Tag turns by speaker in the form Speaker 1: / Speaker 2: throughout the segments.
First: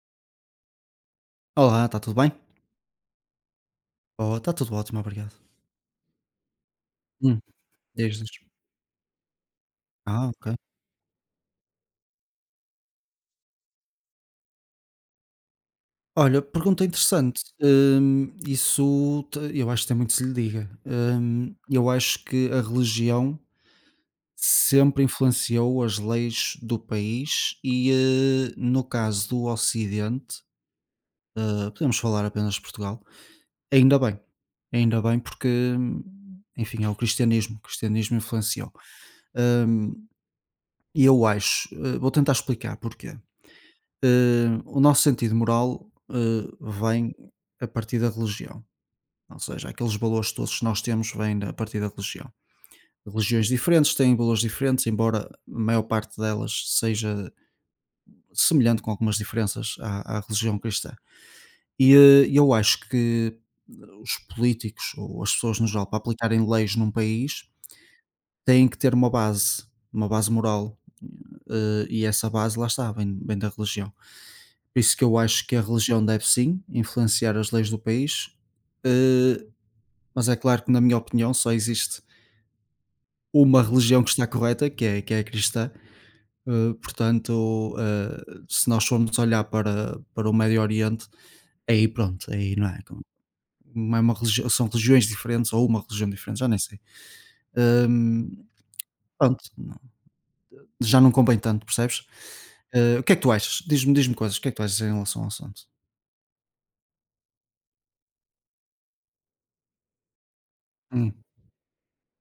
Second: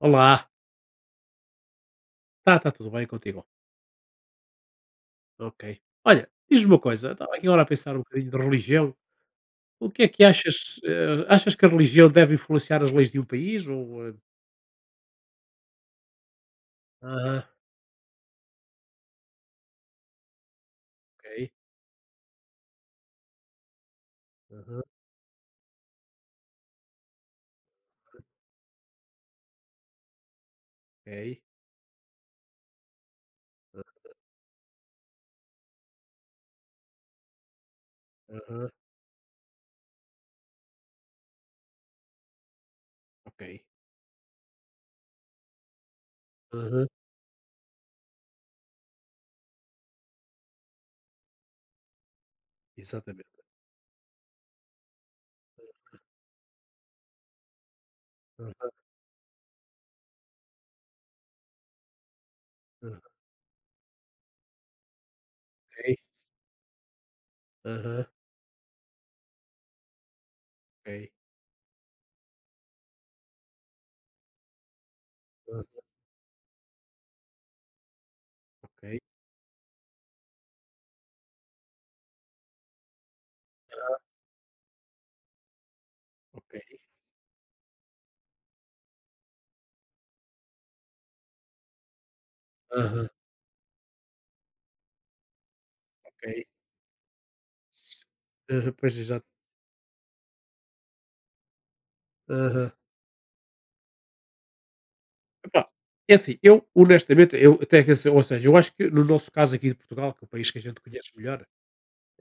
Speaker 1: Olá,
Speaker 2: Olá, está tudo bem?
Speaker 1: está tudo bem contigo?
Speaker 2: Oh, está tudo ótimo, obrigado.
Speaker 1: Ok. Olha, diz-me uma coisa, estava
Speaker 2: Hum,
Speaker 1: aqui agora a pensar um
Speaker 2: Diz, diz.
Speaker 1: bocadinho de religião. O que é que
Speaker 2: Ah, ok.
Speaker 1: achas? Achas que a religião deve influenciar as leis de um país? Ou,
Speaker 2: Olha, pergunta interessante.
Speaker 1: aham,
Speaker 2: Isso eu acho que tem muito que se lhe diga.
Speaker 1: ok,
Speaker 2: Eu acho que a religião
Speaker 1: aham,
Speaker 2: sempre influenciou as leis do país e, no caso do Ocidente,
Speaker 1: ok,
Speaker 2: podemos falar apenas de Portugal, ainda bem. Ainda bem porque, enfim, é o cristianismo. O cristianismo
Speaker 1: aham,
Speaker 2: influenciou. Hum, E eu acho, vou tentar explicar porquê.
Speaker 1: ok,
Speaker 2: O nosso sentido moral
Speaker 1: aham,
Speaker 2: vem a partir da religião. Ou seja, aqueles valores todos que nós temos vêm a partir da religião. Religiões
Speaker 1: exatamente.
Speaker 2: diferentes têm valores diferentes, embora a maior parte delas seja
Speaker 1: Aham,
Speaker 2: semelhante com algumas diferenças à religião cristã. E eu acho
Speaker 1: aham,
Speaker 2: que os políticos ou as pessoas no geral para
Speaker 1: ok,
Speaker 2: aplicarem leis num país
Speaker 1: aham,
Speaker 2: têm que ter uma base moral.
Speaker 1: ok,
Speaker 2: E essa base lá está, vem da religião. Por isso que eu acho que a
Speaker 1: aham,
Speaker 2: religião deve sim influenciar as leis do país,
Speaker 1: ok,
Speaker 2: eh, mas é claro que na minha opinião só existe uma religião que está correta, que é a cristã,
Speaker 1: ok,
Speaker 2: portanto, se nós formos olhar para o Médio Oriente, aí pronto, aí
Speaker 1: aham,
Speaker 2: não é uma religião, são religiões diferentes ou uma religião diferente,
Speaker 1: ok.
Speaker 2: já nem sei. Hum,
Speaker 1: Aham, pois, exato.
Speaker 2: Pronto, não, já não convém tanto, percebes?
Speaker 1: Aham.
Speaker 2: O que é que tu achas? Diz-me coisas, o que é que tu achas em relação ao assunto?
Speaker 1: Epá, é assim, eu honestamente, eu até, que dizer, ou seja, eu acho que no nosso caso aqui de Portugal, que é o país que a gente conhece
Speaker 2: Hum,
Speaker 1: melhor,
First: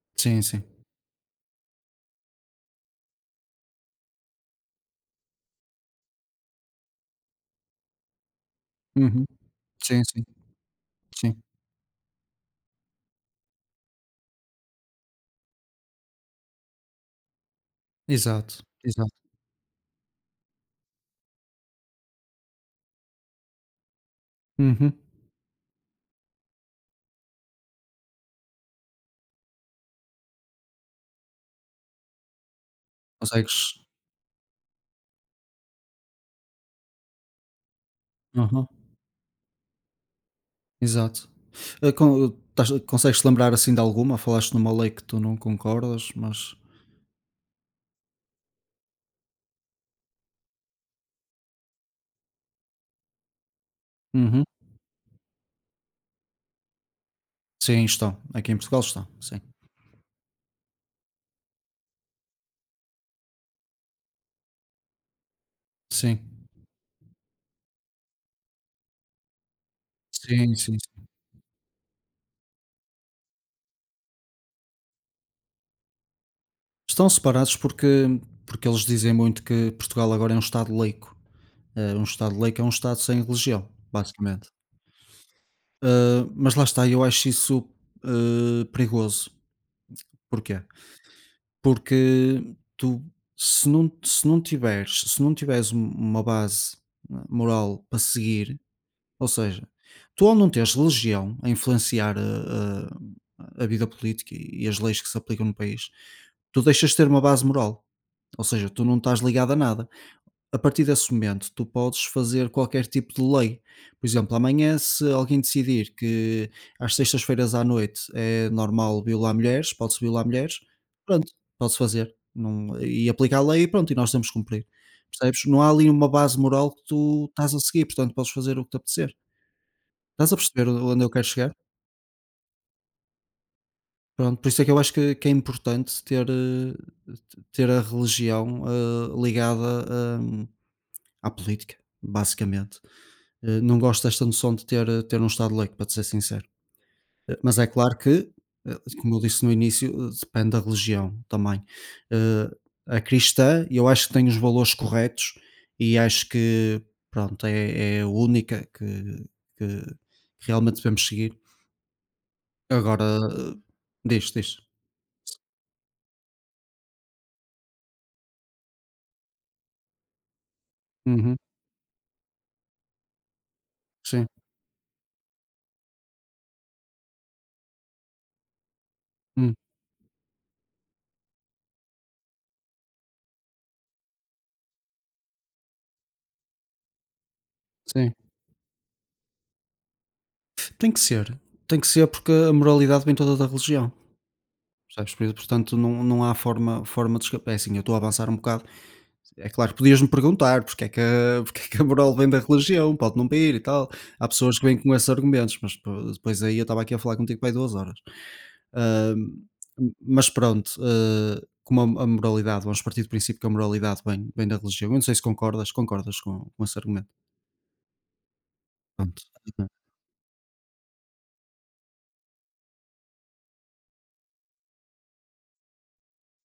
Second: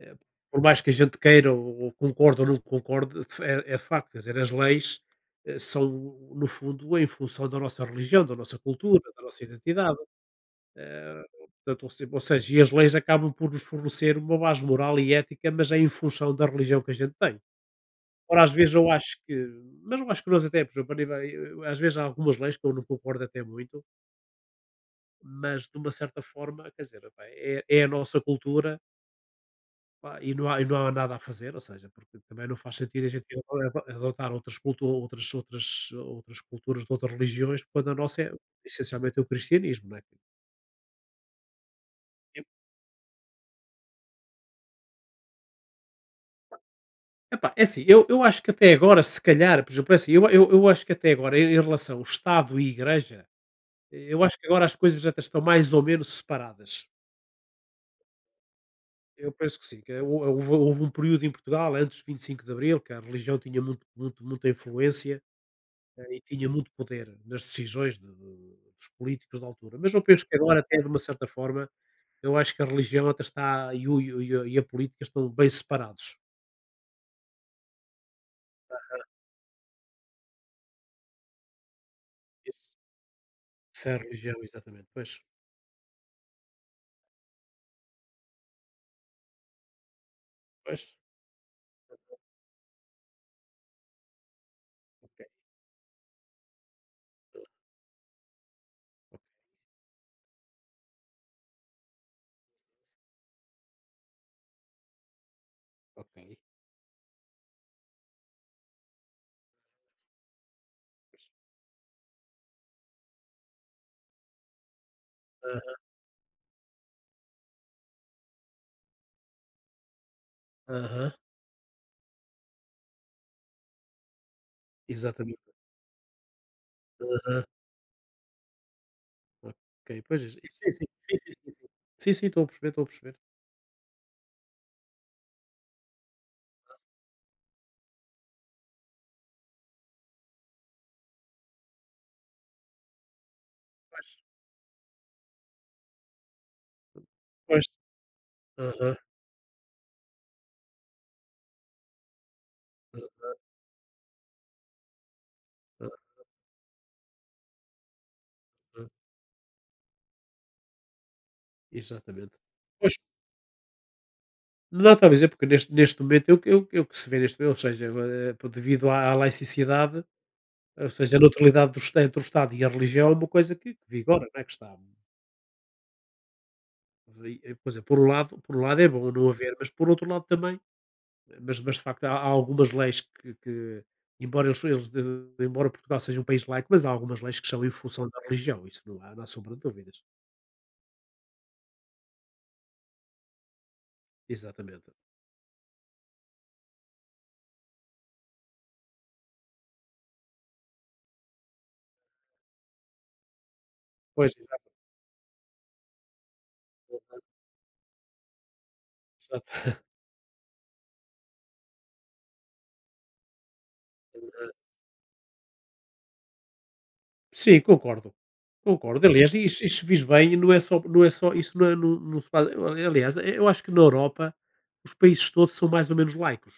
Speaker 1: Eh,
Speaker 2: sim,
Speaker 1: por
Speaker 2: sim.
Speaker 1: mais que a gente queira ou concorde ou não concorde, é, é facto, quer dizer, as leis são, no fundo, em função da nossa religião, da nossa cultura, da
Speaker 2: Uhum.
Speaker 1: nossa identidade.
Speaker 2: Sim, sim,
Speaker 1: Eh,
Speaker 2: sim.
Speaker 1: Portanto, ou se- ou seja, e as leis acabam por nos fornecer uma base moral e ética, mas é em função da religião que a gente tem. Ora, às
Speaker 2: Exato,
Speaker 1: vezes eu acho
Speaker 2: exato.
Speaker 1: que, mas eu acho que nós até, por exemplo, às vezes há algumas leis que eu não concordo até muito,
Speaker 2: Uhum.
Speaker 1: mas de uma certa forma, quer dizer, pá, é, é a nossa cultura. Pá, e não há nada a fazer, ou seja, porque também não faz sentido a gente ir
Speaker 2: Consegues.
Speaker 1: adotar outras outras culturas de outras religiões, quando a nossa é
Speaker 2: Aham.
Speaker 1: essencialmente é o cristianismo, não é?
Speaker 2: Exato.
Speaker 1: Eu
Speaker 2: Consegues-te lembrar, assim, de alguma? Falaste numa lei que tu não concordas, mas
Speaker 1: Epá, é assim, eu acho que até agora, se calhar, por exemplo, é assim, eu acho que até agora, em relação ao Estado e Igreja, eu acho
Speaker 2: Uhum.
Speaker 1: que agora as coisas até estão mais ou menos separadas.
Speaker 2: Sim, estão. Aqui em Portugal estão,
Speaker 1: Eu
Speaker 2: sim.
Speaker 1: penso que sim, que houve um período em Portugal, antes de 25 de Abril, que a religião tinha muito muito muita influência.
Speaker 2: Sim.
Speaker 1: E tinha muito poder nas decisões de dos políticos da altura. Mas eu penso que
Speaker 2: Sim,
Speaker 1: agora
Speaker 2: sim,
Speaker 1: até, de uma
Speaker 2: sim.
Speaker 1: certa forma, eu acho que a religião até está, e a política estão bem separados.
Speaker 2: Estão separados porque eles dizem muito que Portugal agora é um estado laico. Um estado laico é um estado sem religião,
Speaker 1: Sem a religião,
Speaker 2: basicamente.
Speaker 1: exatamente, pois.
Speaker 2: Mas lá está, eu acho isso perigoso. Porquê?
Speaker 1: Pois,
Speaker 2: Porque tu, se não se não tiveres se
Speaker 1: ok,
Speaker 2: não tiveres uma base, né, moral para seguir, ou seja, tu ao não teres religião a influenciar a vida política e as leis que se aplicam no país,
Speaker 1: ok.
Speaker 2: tu deixas de ter uma base moral, ou seja, tu não estás ligado a nada. A partir desse
Speaker 1: Pois.
Speaker 2: momento, tu podes fazer qualquer tipo de lei. Por exemplo, amanhã, se alguém
Speaker 1: Aham,
Speaker 2: decidir que às sextas-feiras à noite é normal violar mulheres, pode-se violar mulheres,
Speaker 1: aham,
Speaker 2: pronto, pode-se fazer. Não, e aplicar a lei e pronto, e nós temos que cumprir. Percebes?
Speaker 1: exatamente.
Speaker 2: Não há ali uma base moral que tu
Speaker 1: Aham,
Speaker 2: estás a seguir, portanto podes fazer o que te apetecer.
Speaker 1: ok, pois é.
Speaker 2: Estás a
Speaker 1: Sim,
Speaker 2: perceber
Speaker 1: sim,
Speaker 2: onde eu
Speaker 1: sim,
Speaker 2: quero
Speaker 1: sim,
Speaker 2: chegar?
Speaker 1: sim, sim. Sim, sim, estou a perceber, estou a perceber.
Speaker 2: Pronto, por isso é que eu acho que é importante ter, ter a religião ligada à política, basicamente. Não gosto
Speaker 1: Pois,
Speaker 2: desta noção de ter um estado laico, para te ser sincero. Mas
Speaker 1: pois.
Speaker 2: é claro que,
Speaker 1: Aham,
Speaker 2: como eu disse no início, depende da religião também. Eh, A
Speaker 1: aham,
Speaker 2: cristã, eu acho que tem os valores corretos e acho que, pronto, é a única
Speaker 1: aham,
Speaker 2: que realmente devemos seguir.
Speaker 1: exatamente. Pois.
Speaker 2: Agora, diz, diz.
Speaker 1: Não, estava a dizer, porque neste momento, eu que é que se vê neste momento, ou seja, pô, devido à, à laicidade, ou seja, a
Speaker 2: Uhum,
Speaker 1: neutralidade do Estado, entre o Estado e a religião é uma coisa que
Speaker 2: sim,
Speaker 1: vigora, não é que está. E, pois é, por um lado é bom não
Speaker 2: hum,
Speaker 1: haver, mas por outro lado também, mas de facto há, há algumas leis que, embora, eles de- embora Portugal seja um país laico, mas há algumas leis que são em função
Speaker 2: sim.
Speaker 1: da religião, isso não há, não há sombra de dúvidas.
Speaker 2: Tem que ser. Tem que ser porque a moralidade vem toda da religião.
Speaker 1: Exatamente.
Speaker 2: Sabes? Por isso, portanto, não, não há forma de escapar. É assim, eu estou a avançar um bocado, É claro, podias-me perguntar porque é que a, porque é que a moral vem da religião, pode não vir e tal. Há
Speaker 1: Pois,
Speaker 2: pessoas que vêm com esses argumentos, mas depois aí eu estava aqui a falar contigo para aí 2 horas. Ahm,
Speaker 1: exatamente.
Speaker 2: mas pronto, como a moralidade, vamos partir do princípio que a moralidade vem da religião. Eu não sei se concordas com esse argumento.
Speaker 1: Sim, concordo. Concordo.
Speaker 2: Pronto.
Speaker 1: Aliás, isso fiz bem, e não é só, não é, não se faz, aliás, eu acho que na Europa os países todos são mais ou menos laicos,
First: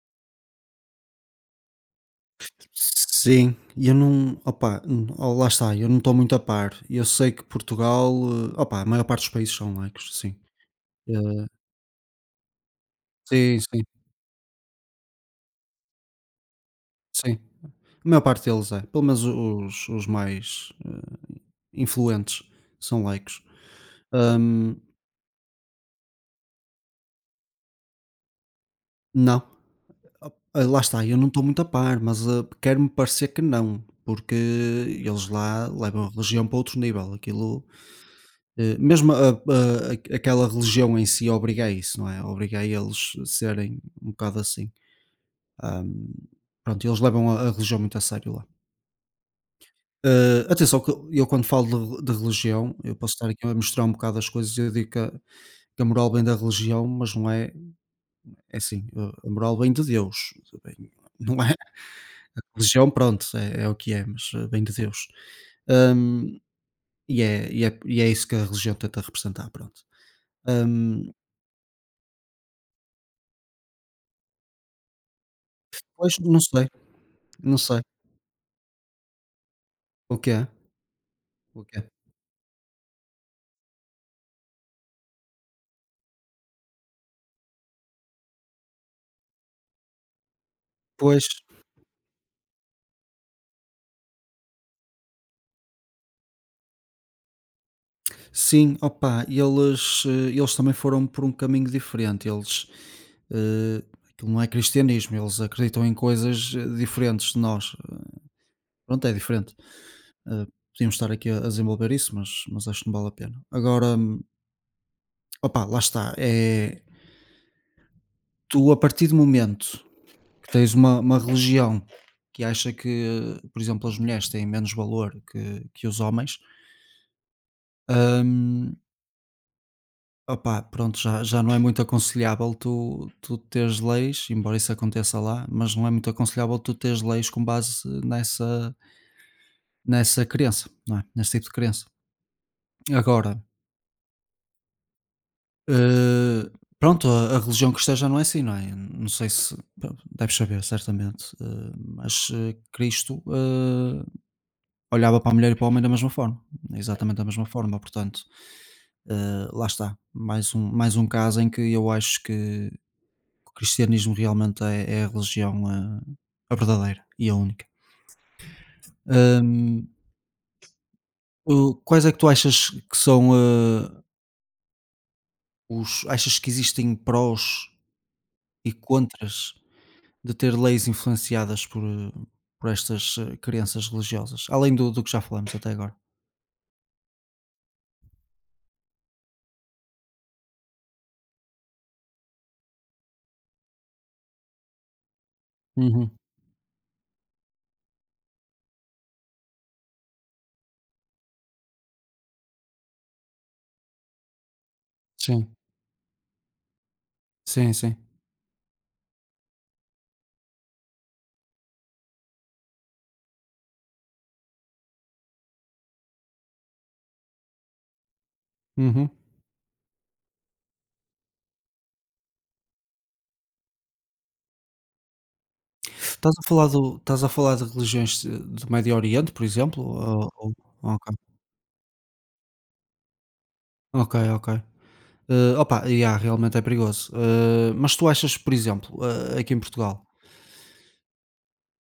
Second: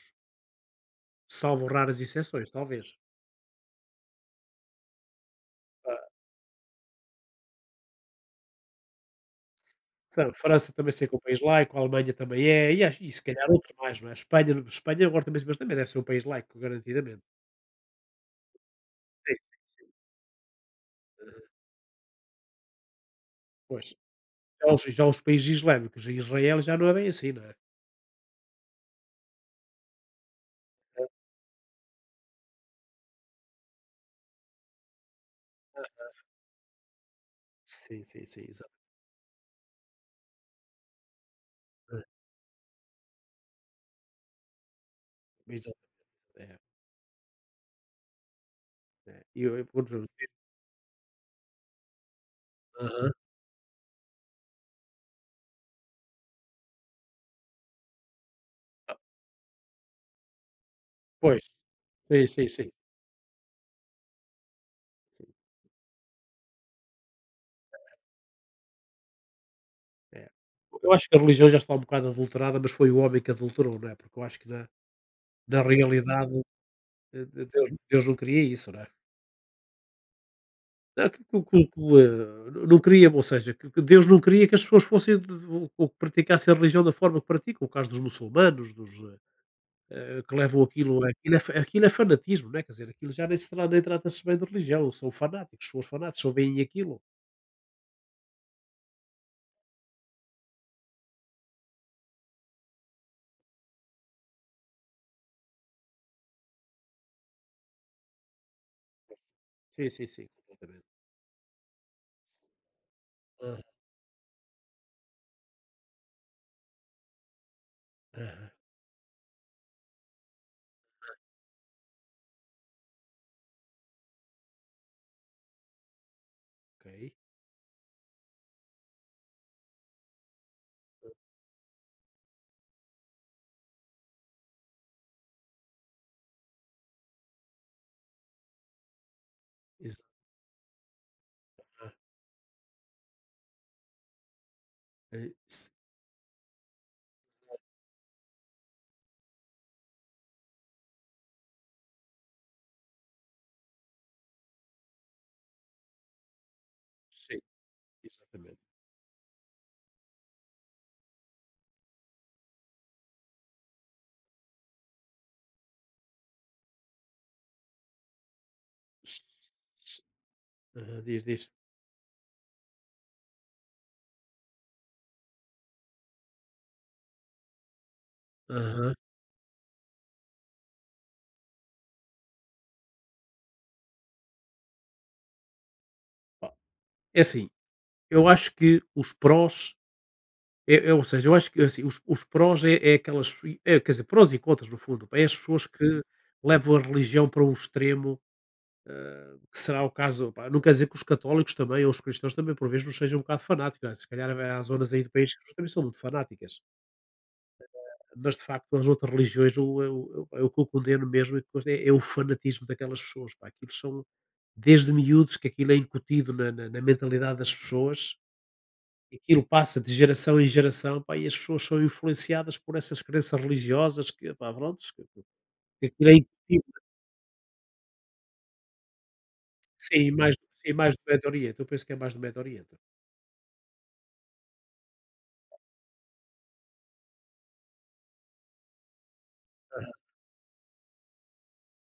Speaker 1: salvo raras exceções, talvez.
Speaker 2: Sim, e eu não, opa, ó, lá está, eu não
Speaker 1: Ah,
Speaker 2: estou muito a par. Eu sei que Portugal, opa, a maior parte dos países são laicos,
Speaker 1: são,
Speaker 2: sim.
Speaker 1: França também sei
Speaker 2: Eh,
Speaker 1: que é um país laico, a Alemanha também é, e acho e se calhar
Speaker 2: sim,
Speaker 1: outros
Speaker 2: sim,
Speaker 1: mais, não é? Espanha agora também, mas também deve ser um país laico, garantidamente.
Speaker 2: sim. A maior parte deles é, pelo menos
Speaker 1: Sim, sim,
Speaker 2: os mais
Speaker 1: aham.
Speaker 2: influentes são laicos.
Speaker 1: Pois. Já
Speaker 2: Hum,
Speaker 1: os já os países islâmicos, em Israel já não é bem assim, não é?
Speaker 2: não, ah, lá está, eu não estou muito a par, mas quero-me parecer que não, porque eles lá
Speaker 1: Aham.
Speaker 2: levam a religião para outro nível. Aquilo,
Speaker 1: Sim, sim, sim, exato.
Speaker 2: mesmo aquela religião em si obriga a
Speaker 1: É,
Speaker 2: isso, não é? Obriga a eles a serem um bocado assim.
Speaker 1: exato.
Speaker 2: Hum,
Speaker 1: É,
Speaker 2: Pronto, eles levam a religião muito a sério lá.
Speaker 1: é. E eu
Speaker 2: Atenção, que eu quando falo de religião, eu
Speaker 1: aham.
Speaker 2: posso estar aqui a misturar um bocado as coisas, eu digo que a moral vem da religião, mas não é, é assim,
Speaker 1: Ah,
Speaker 2: a moral vem de Deus, vem- não
Speaker 1: pois.
Speaker 2: é?
Speaker 1: Sim,
Speaker 2: A
Speaker 1: sim, sim,
Speaker 2: religião, pronto, é o que é, mas vem de Deus.
Speaker 1: sim,
Speaker 2: Ahm, e é isso que a religião tenta representar, pronto.
Speaker 1: é. Eu acho
Speaker 2: Ahm,
Speaker 1: que a religião já está um bocado adulterada, mas foi o homem que adulterou, não é? Porque eu acho que na
Speaker 2: Pois,
Speaker 1: realidade,
Speaker 2: não sei, não
Speaker 1: Deus
Speaker 2: sei,
Speaker 1: Deus não queria isso, não é?
Speaker 2: o que é,
Speaker 1: Não,
Speaker 2: o que é.
Speaker 1: não queria, ou seja, que Deus não queria que as pessoas fossem de ou que praticassem a religião da forma que praticam, o caso dos muçulmanos, dos, que levam aquilo,
Speaker 2: Pois,
Speaker 1: aquilo é fa aquilo é fanatismo, não é? Quer dizer, aquilo já nem trata-se bem de religião, são fanáticos, são os fanáticos, só veem aquilo.
Speaker 2: sim, opa, eles também foram por um caminho diferente. Eh, Aquilo não é cristianismo, eles acreditam em coisas diferentes de nós. Pronto, é diferente.
Speaker 1: Sim, sim, sim,
Speaker 2: Eh,
Speaker 1: completamente.
Speaker 2: Podíamos estar aqui a desenvolver isso, mas acho que não vale a pena.
Speaker 1: Aham,
Speaker 2: Agora, opa, lá está. É,
Speaker 1: aham,
Speaker 2: tu, a partir do momento que tens uma religião que acha que, por exemplo, as mulheres têm menos valor que os homens,
Speaker 1: ok.
Speaker 2: hum, opá, pronto, já não é muito aconselhável tu teres leis, embora isso aconteça lá, mas não é muito aconselhável tu teres leis com base nessa,
Speaker 1: Exa
Speaker 2: nessa crença, não é? Nesse tipo de crença. Agora,
Speaker 1: E s
Speaker 2: eh, pronto, a religião cristã já não é assim, não é? Não sei se pá, deves saber, certamente mas Cristo olhava para a mulher e para o homem da mesma forma, exatamente da
Speaker 1: sim,
Speaker 2: mesma forma, portanto,
Speaker 1: exatamente.
Speaker 2: Lá está, mais um caso em que eu acho que o cristianismo realmente é a religião a verdadeira e a única.
Speaker 1: S
Speaker 2: Ahm,
Speaker 1: s aham, diz, diz.
Speaker 2: Quais é que tu achas que são os. Achas que existem prós e
Speaker 1: Aham.
Speaker 2: contras de ter leis influenciadas por estas crenças religiosas, além do que já falamos até agora?
Speaker 1: Ó, é assim, eu acho que os prós, eu acho que é assim, os prós é é aquelas pesoi é quer dizer, prós e contras no fundo, pá, é as pessoas que
Speaker 2: Uhum.
Speaker 1: levam a religião para um extremo, hã, que será o caso, pá, não quer dizer que os católicos também ou os cristãos também por vezes não sejam um bocado fanáticos, né? Se calhar há zonas aí do país que as
Speaker 2: Sim,
Speaker 1: pessoas também são muito fanáticas.
Speaker 2: sim, sim.
Speaker 1: Mas, de facto, as outras religiões, o que eu condeno mesmo, e depois é é o fanatismo daquelas pessoas, pá. Aquilo são, desde miúdos que aquilo é incutido na mentalidade das pessoas,
Speaker 2: Uhum.
Speaker 1: e aquilo passa de geração em geração, pá, e as pessoas são influenciadas por essas crenças religiosas que, pá, prontos, que aquilo é
Speaker 2: Estás a falar,
Speaker 1: incutido.
Speaker 2: do, estás a falar de religiões do Médio Oriente, por exemplo?
Speaker 1: Sim, mais do
Speaker 2: Ok.
Speaker 1: Médio Oriente, eu penso que é mais do Médio Oriente.
Speaker 2: Ok, ok. Opa, yeah, realmente é perigoso. Mas tu achas, por exemplo, aqui em Portugal,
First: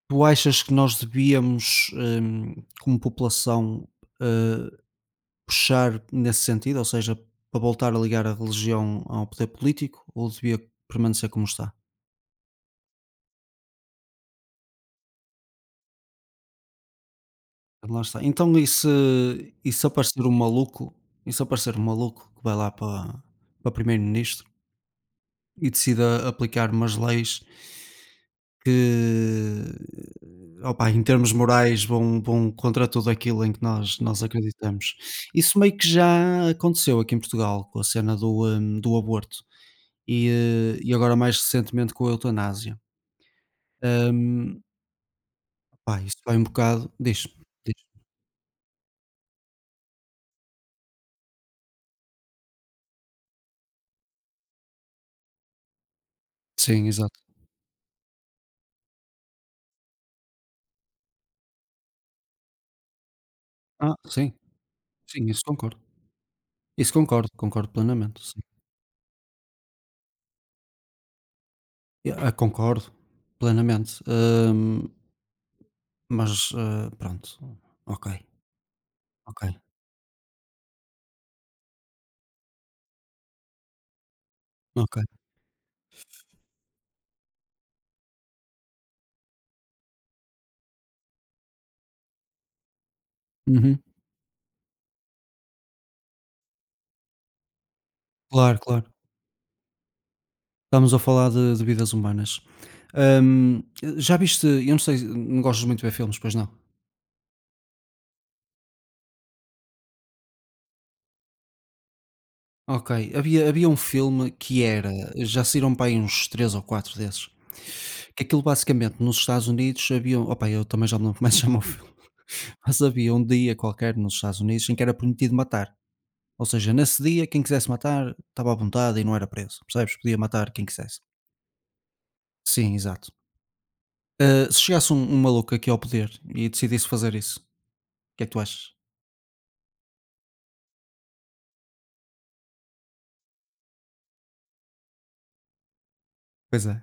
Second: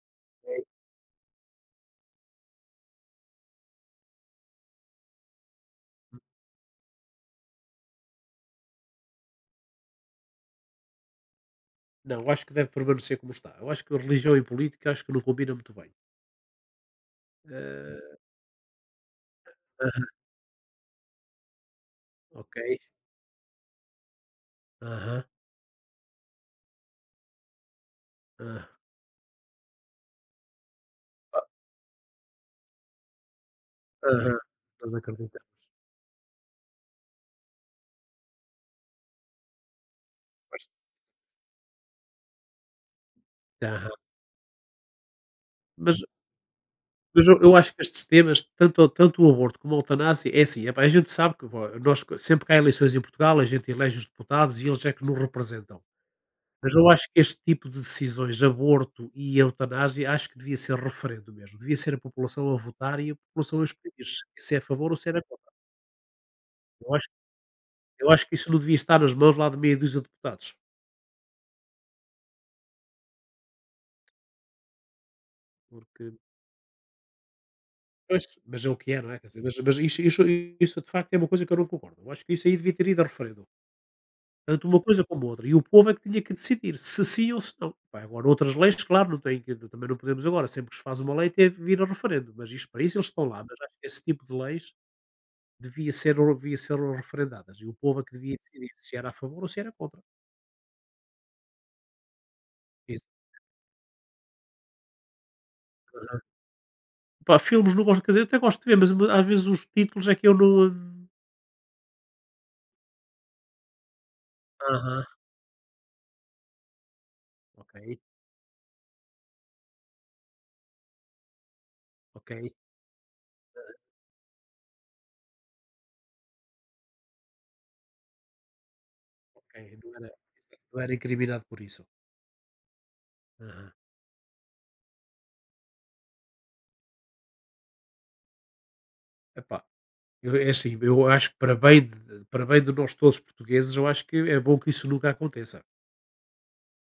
Speaker 2: tu
Speaker 1: É.
Speaker 2: achas que nós devíamos, como população, eh, puxar nesse sentido, ou seja, para voltar a ligar a religião ao poder político, ou devia permanecer como está?
Speaker 1: Não, eu acho que deve permanecer como está. Eu acho que religião e política, acho que não combina muito bem.
Speaker 2: Lá
Speaker 1: Hã,
Speaker 2: está. Então, e se aparecer um maluco, e se aparecer um maluco que vai
Speaker 1: ok.
Speaker 2: lá para primeiro-ministro?
Speaker 1: Aham,
Speaker 2: E decida aplicar umas leis
Speaker 1: aham.
Speaker 2: que, opa, em termos morais vão contra tudo aquilo em que nós
Speaker 1: Aham. Nós
Speaker 2: acreditamos.
Speaker 1: acreditamos.
Speaker 2: Isso meio que já aconteceu aqui em Portugal com a cena do aborto e,
Speaker 1: Pois.
Speaker 2: eh, e agora mais recentemente com a eutanásia.
Speaker 1: Aham.
Speaker 2: Hum, Opá,
Speaker 1: Mas
Speaker 2: isso vai um bocado. Diz,
Speaker 1: mas eu
Speaker 2: diz.
Speaker 1: acho que estes temas, tanto o aborto como a eutanásia, é assim, epá, a gente sabe que vo nós, sempre que há eleições em Portugal, a gente elege os deputados e eles é que nos representam. Mas
Speaker 2: Sim,
Speaker 1: eu acho
Speaker 2: exato.
Speaker 1: que este tipo de decisões, aborto e eutanásia, acho que devia ser referendo mesmo. Devia ser a população a votar e a população a escolher
Speaker 2: Ah,
Speaker 1: se
Speaker 2: sim,
Speaker 1: se é a favor ou se era
Speaker 2: sim, isso
Speaker 1: contra.
Speaker 2: concordo.
Speaker 1: Eu
Speaker 2: Isso
Speaker 1: acho
Speaker 2: concordo, concordo
Speaker 1: eu
Speaker 2: plenamente.
Speaker 1: acho que
Speaker 2: Sim.
Speaker 1: isso não devia estar nas mãos lá de meia dúzia de deputados,
Speaker 2: Concordo plenamente.
Speaker 1: porque.
Speaker 2: Mas, pronto, ok,
Speaker 1: Pois, mas é o que é, não é? Quer
Speaker 2: ok,
Speaker 1: dizer, mas isso de facto é uma coisa que eu não concordo. Eu acho que isso aí devia ter ido a referendo, tanto uma
Speaker 2: ok.
Speaker 1: coisa como outra. E o povo é que tinha que decidir se sim ou se não. Pá, agora outras leis, claro, não tem que também não podemos agora, sempre que se faz uma lei, tem que vir a referendo, mas isto, para isso eles estão lá, mas acho
Speaker 2: Uhum.
Speaker 1: que esse tipo de leis devia ser referendadas e o povo é que devia
Speaker 2: Claro,
Speaker 1: decidir
Speaker 2: claro.
Speaker 1: se era a favor ou se era contra.
Speaker 2: Estamos a falar de vidas humanas.
Speaker 1: Isso.
Speaker 2: Hum, Já viste, eu não sei, não gostas muito de ver filmes,
Speaker 1: Aham.
Speaker 2: pois não?
Speaker 1: Pá, filmes não gosto, quer dizer, eu até gosto de ver, mas às vezes os títulos é que eu não.
Speaker 2: Ok, havia um filme que era
Speaker 1: Aham,
Speaker 2: já saíram para aí uns 3 ou 4 desses,
Speaker 1: ok,
Speaker 2: que aquilo basicamente nos Estados Unidos havia opa, eu também já me lembro como é o filme,
Speaker 1: ok.
Speaker 2: mas havia um dia qualquer nos Estados Unidos em que era permitido matar. Ou seja, nesse dia quem quisesse matar estava à vontade e não era
Speaker 1: Ok,
Speaker 2: preso, percebes? Podia matar quem
Speaker 1: não era
Speaker 2: quisesse.
Speaker 1: incriminado por isso.
Speaker 2: Sim, exato.
Speaker 1: Aham.
Speaker 2: Ah, se chegasse um maluco aqui ao poder e decidisse fazer isso, o que é que tu achas?
Speaker 1: Epá, eu, é assim, eu acho que para bem, para bem de nós todos portugueses, eu acho que é bom que isso nunca aconteça.
Speaker 2: Pois é.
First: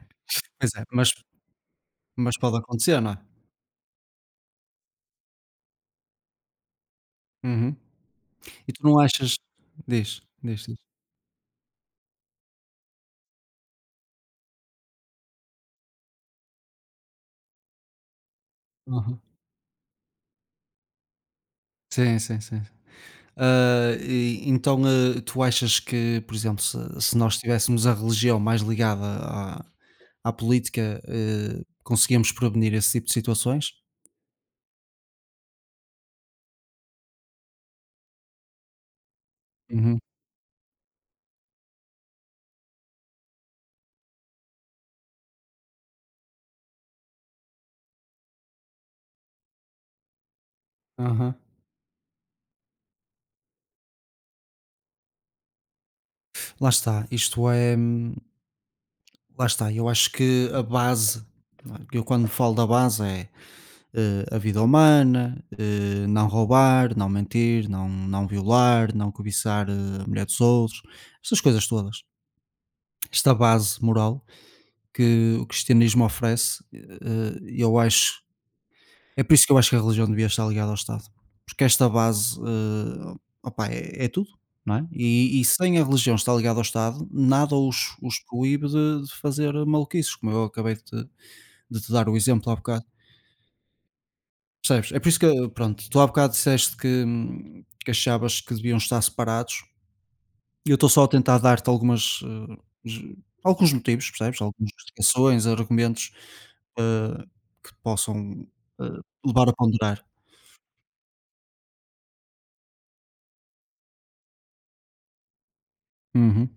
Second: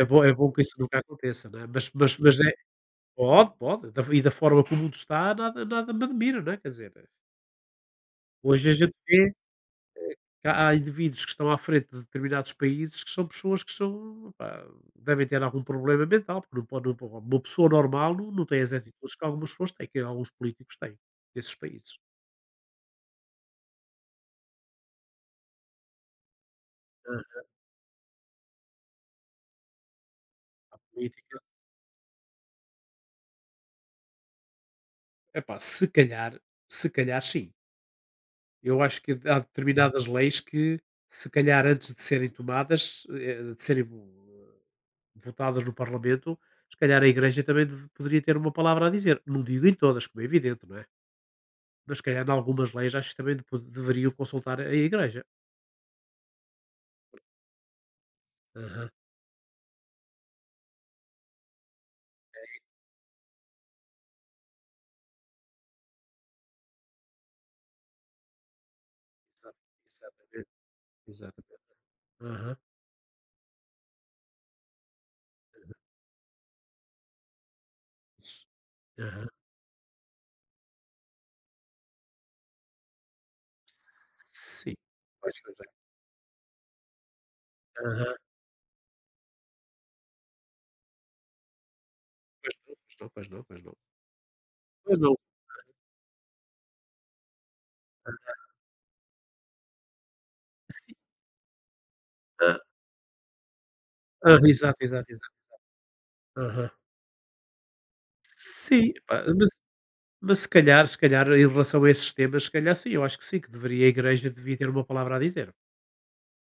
Speaker 1: É bom que
Speaker 2: Pois
Speaker 1: isso
Speaker 2: é,
Speaker 1: nunca
Speaker 2: mas
Speaker 1: aconteça, né?
Speaker 2: mas
Speaker 1: Mas é,
Speaker 2: pode acontecer, não é?
Speaker 1: pode, pode. Da forma como o mundo está, nada, nada me admira, né? Quer dizer,
Speaker 2: Uhum.
Speaker 1: hoje
Speaker 2: E
Speaker 1: a
Speaker 2: tu
Speaker 1: gente
Speaker 2: não
Speaker 1: vê
Speaker 2: achas. Diz,
Speaker 1: que
Speaker 2: diz,
Speaker 1: há
Speaker 2: diz.
Speaker 1: indivíduos que estão à frente de determinados países que são pessoas que são, pá, devem ter algum problema mental, porque não pode, uma pessoa normal não, não tem as atitudes
Speaker 2: Aham.
Speaker 1: que algumas pessoas têm, que alguns políticos têm, desses países.
Speaker 2: Sim, sim, sim. Ah, e então, tu achas que, por exemplo, se nós tivéssemos a religião mais ligada à política,
Speaker 1: Política,
Speaker 2: conseguíamos prevenir esse tipo de situações?
Speaker 1: epá, se calhar sim. Eu acho que há uhum
Speaker 2: Uhum.
Speaker 1: determinadas leis que, se calhar, antes de serem tomadas, de serem vo votadas no Parlamento, se calhar a Igreja também deve poderia ter uma palavra a dizer. Não digo em todas, como é evidente, não é?
Speaker 2: Aham.
Speaker 1: Mas se calhar em algumas leis acho que também depo deveriam consultar a Igreja.
Speaker 2: Lá está, isto é
Speaker 1: Aham.
Speaker 2: Lá está, eu acho que a base, não é, eu quando falo da base é, a vida humana, não roubar, não mentir, não violar, não
Speaker 1: Exa
Speaker 2: cobiçar, a mulher dos
Speaker 1: Exatamente,
Speaker 2: outros, estas coisas
Speaker 1: exatamente.
Speaker 2: todas.
Speaker 1: Aham.
Speaker 2: Esta base moral que o cristianismo oferece, eu acho
Speaker 1: Isso.
Speaker 2: é
Speaker 1: Aham.
Speaker 2: por isso que eu acho que a religião devia estar ligada ao Estado, porque esta base, opá, é tudo,
Speaker 1: Sim.
Speaker 2: não é?
Speaker 1: Pois,
Speaker 2: E
Speaker 1: pois
Speaker 2: sem a
Speaker 1: é.
Speaker 2: religião estar ligada ao Estado, nada os
Speaker 1: Aham.
Speaker 2: os proíbe de fazer maluquices, como eu acabei de te dar o exemplo há
Speaker 1: Pois não,
Speaker 2: bocado.
Speaker 1: pois não, pois não, pois não.
Speaker 2: Percebes? É
Speaker 1: Pois
Speaker 2: por
Speaker 1: não.
Speaker 2: isso que, pronto, tu há bocado disseste que achavas que deviam estar separados e eu estou
Speaker 1: Sim.
Speaker 2: só a tentar dar-te ju- alguns motivos, percebes?
Speaker 1: Aham,
Speaker 2: Algumas
Speaker 1: exato, exato, exato.
Speaker 2: justificações, argumentos
Speaker 1: Aham.
Speaker 2: eh, que te possam
Speaker 1: Sim, pá,
Speaker 2: levar
Speaker 1: mas
Speaker 2: a ponderar.
Speaker 1: mas se calhar em relação a esses temas, se calhar sim, eu acho que sim, que deveria, a igreja devia ter uma palavra a dizer.
Speaker 2: Uhum.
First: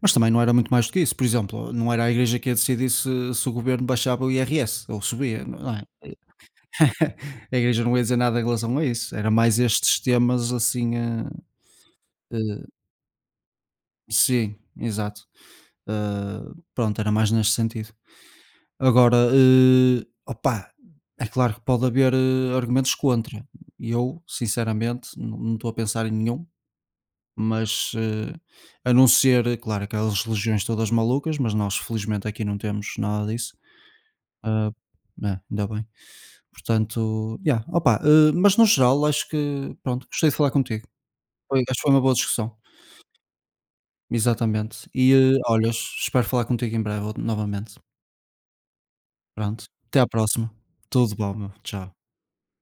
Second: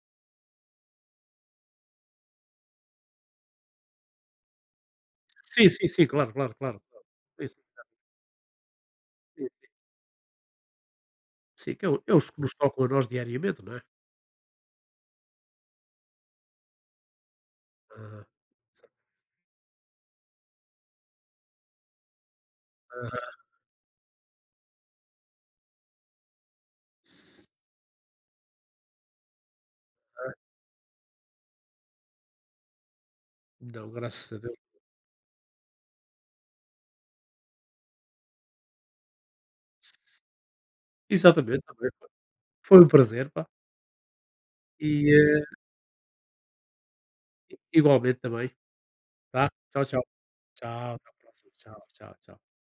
Speaker 2: Mas também não era muito mais do que isso. Por exemplo, não era a igreja que ia decidir se o governo baixava o IRS ou subia,
Speaker 1: Sim,
Speaker 2: não é?
Speaker 1: sim, sim, claro, claro, claro, claro. Sim,
Speaker 2: A
Speaker 1: sim,
Speaker 2: igreja não ia dizer nada em relação a isso. Era
Speaker 1: sim,
Speaker 2: mais
Speaker 1: sim.
Speaker 2: estes temas assim
Speaker 1: Sim, que é o é os que nos tocam a nós diariamente, não é?
Speaker 2: Sim, exato. Pronto, era mais neste sentido.
Speaker 1: Aham.
Speaker 2: Agora, opá, é claro que pode haver, argumentos
Speaker 1: Aham.
Speaker 2: contra. E eu, sinceramente, não estou a pensar em nenhum,
Speaker 1: S
Speaker 2: mas, a não ser, claro, aquelas religiões todas malucas, mas nós felizmente aqui não temos nada disso.
Speaker 1: Não, graças a Deus.
Speaker 2: Hã, É, ainda bem. Portanto, yeah, opá, mas no geral acho que, pronto,
Speaker 1: S
Speaker 2: gostei de falar contigo. Foi
Speaker 1: Exatamente,
Speaker 2: Acho que
Speaker 1: também,
Speaker 2: foi uma
Speaker 1: pá.
Speaker 2: boa discussão.
Speaker 1: Foi um prazer, pá.
Speaker 2: Exatamente.
Speaker 1: E,
Speaker 2: E olha, espero falar contigo em breve novamente.
Speaker 1: igualmente também, tá?
Speaker 2: Pronto.
Speaker 1: Tchau,
Speaker 2: Até
Speaker 1: tchau.
Speaker 2: à próxima.
Speaker 1: Tchau, até à
Speaker 2: Tudo bom, meu.
Speaker 1: próxima. Tchau,
Speaker 2: Tchau.
Speaker 1: tchau, tchau.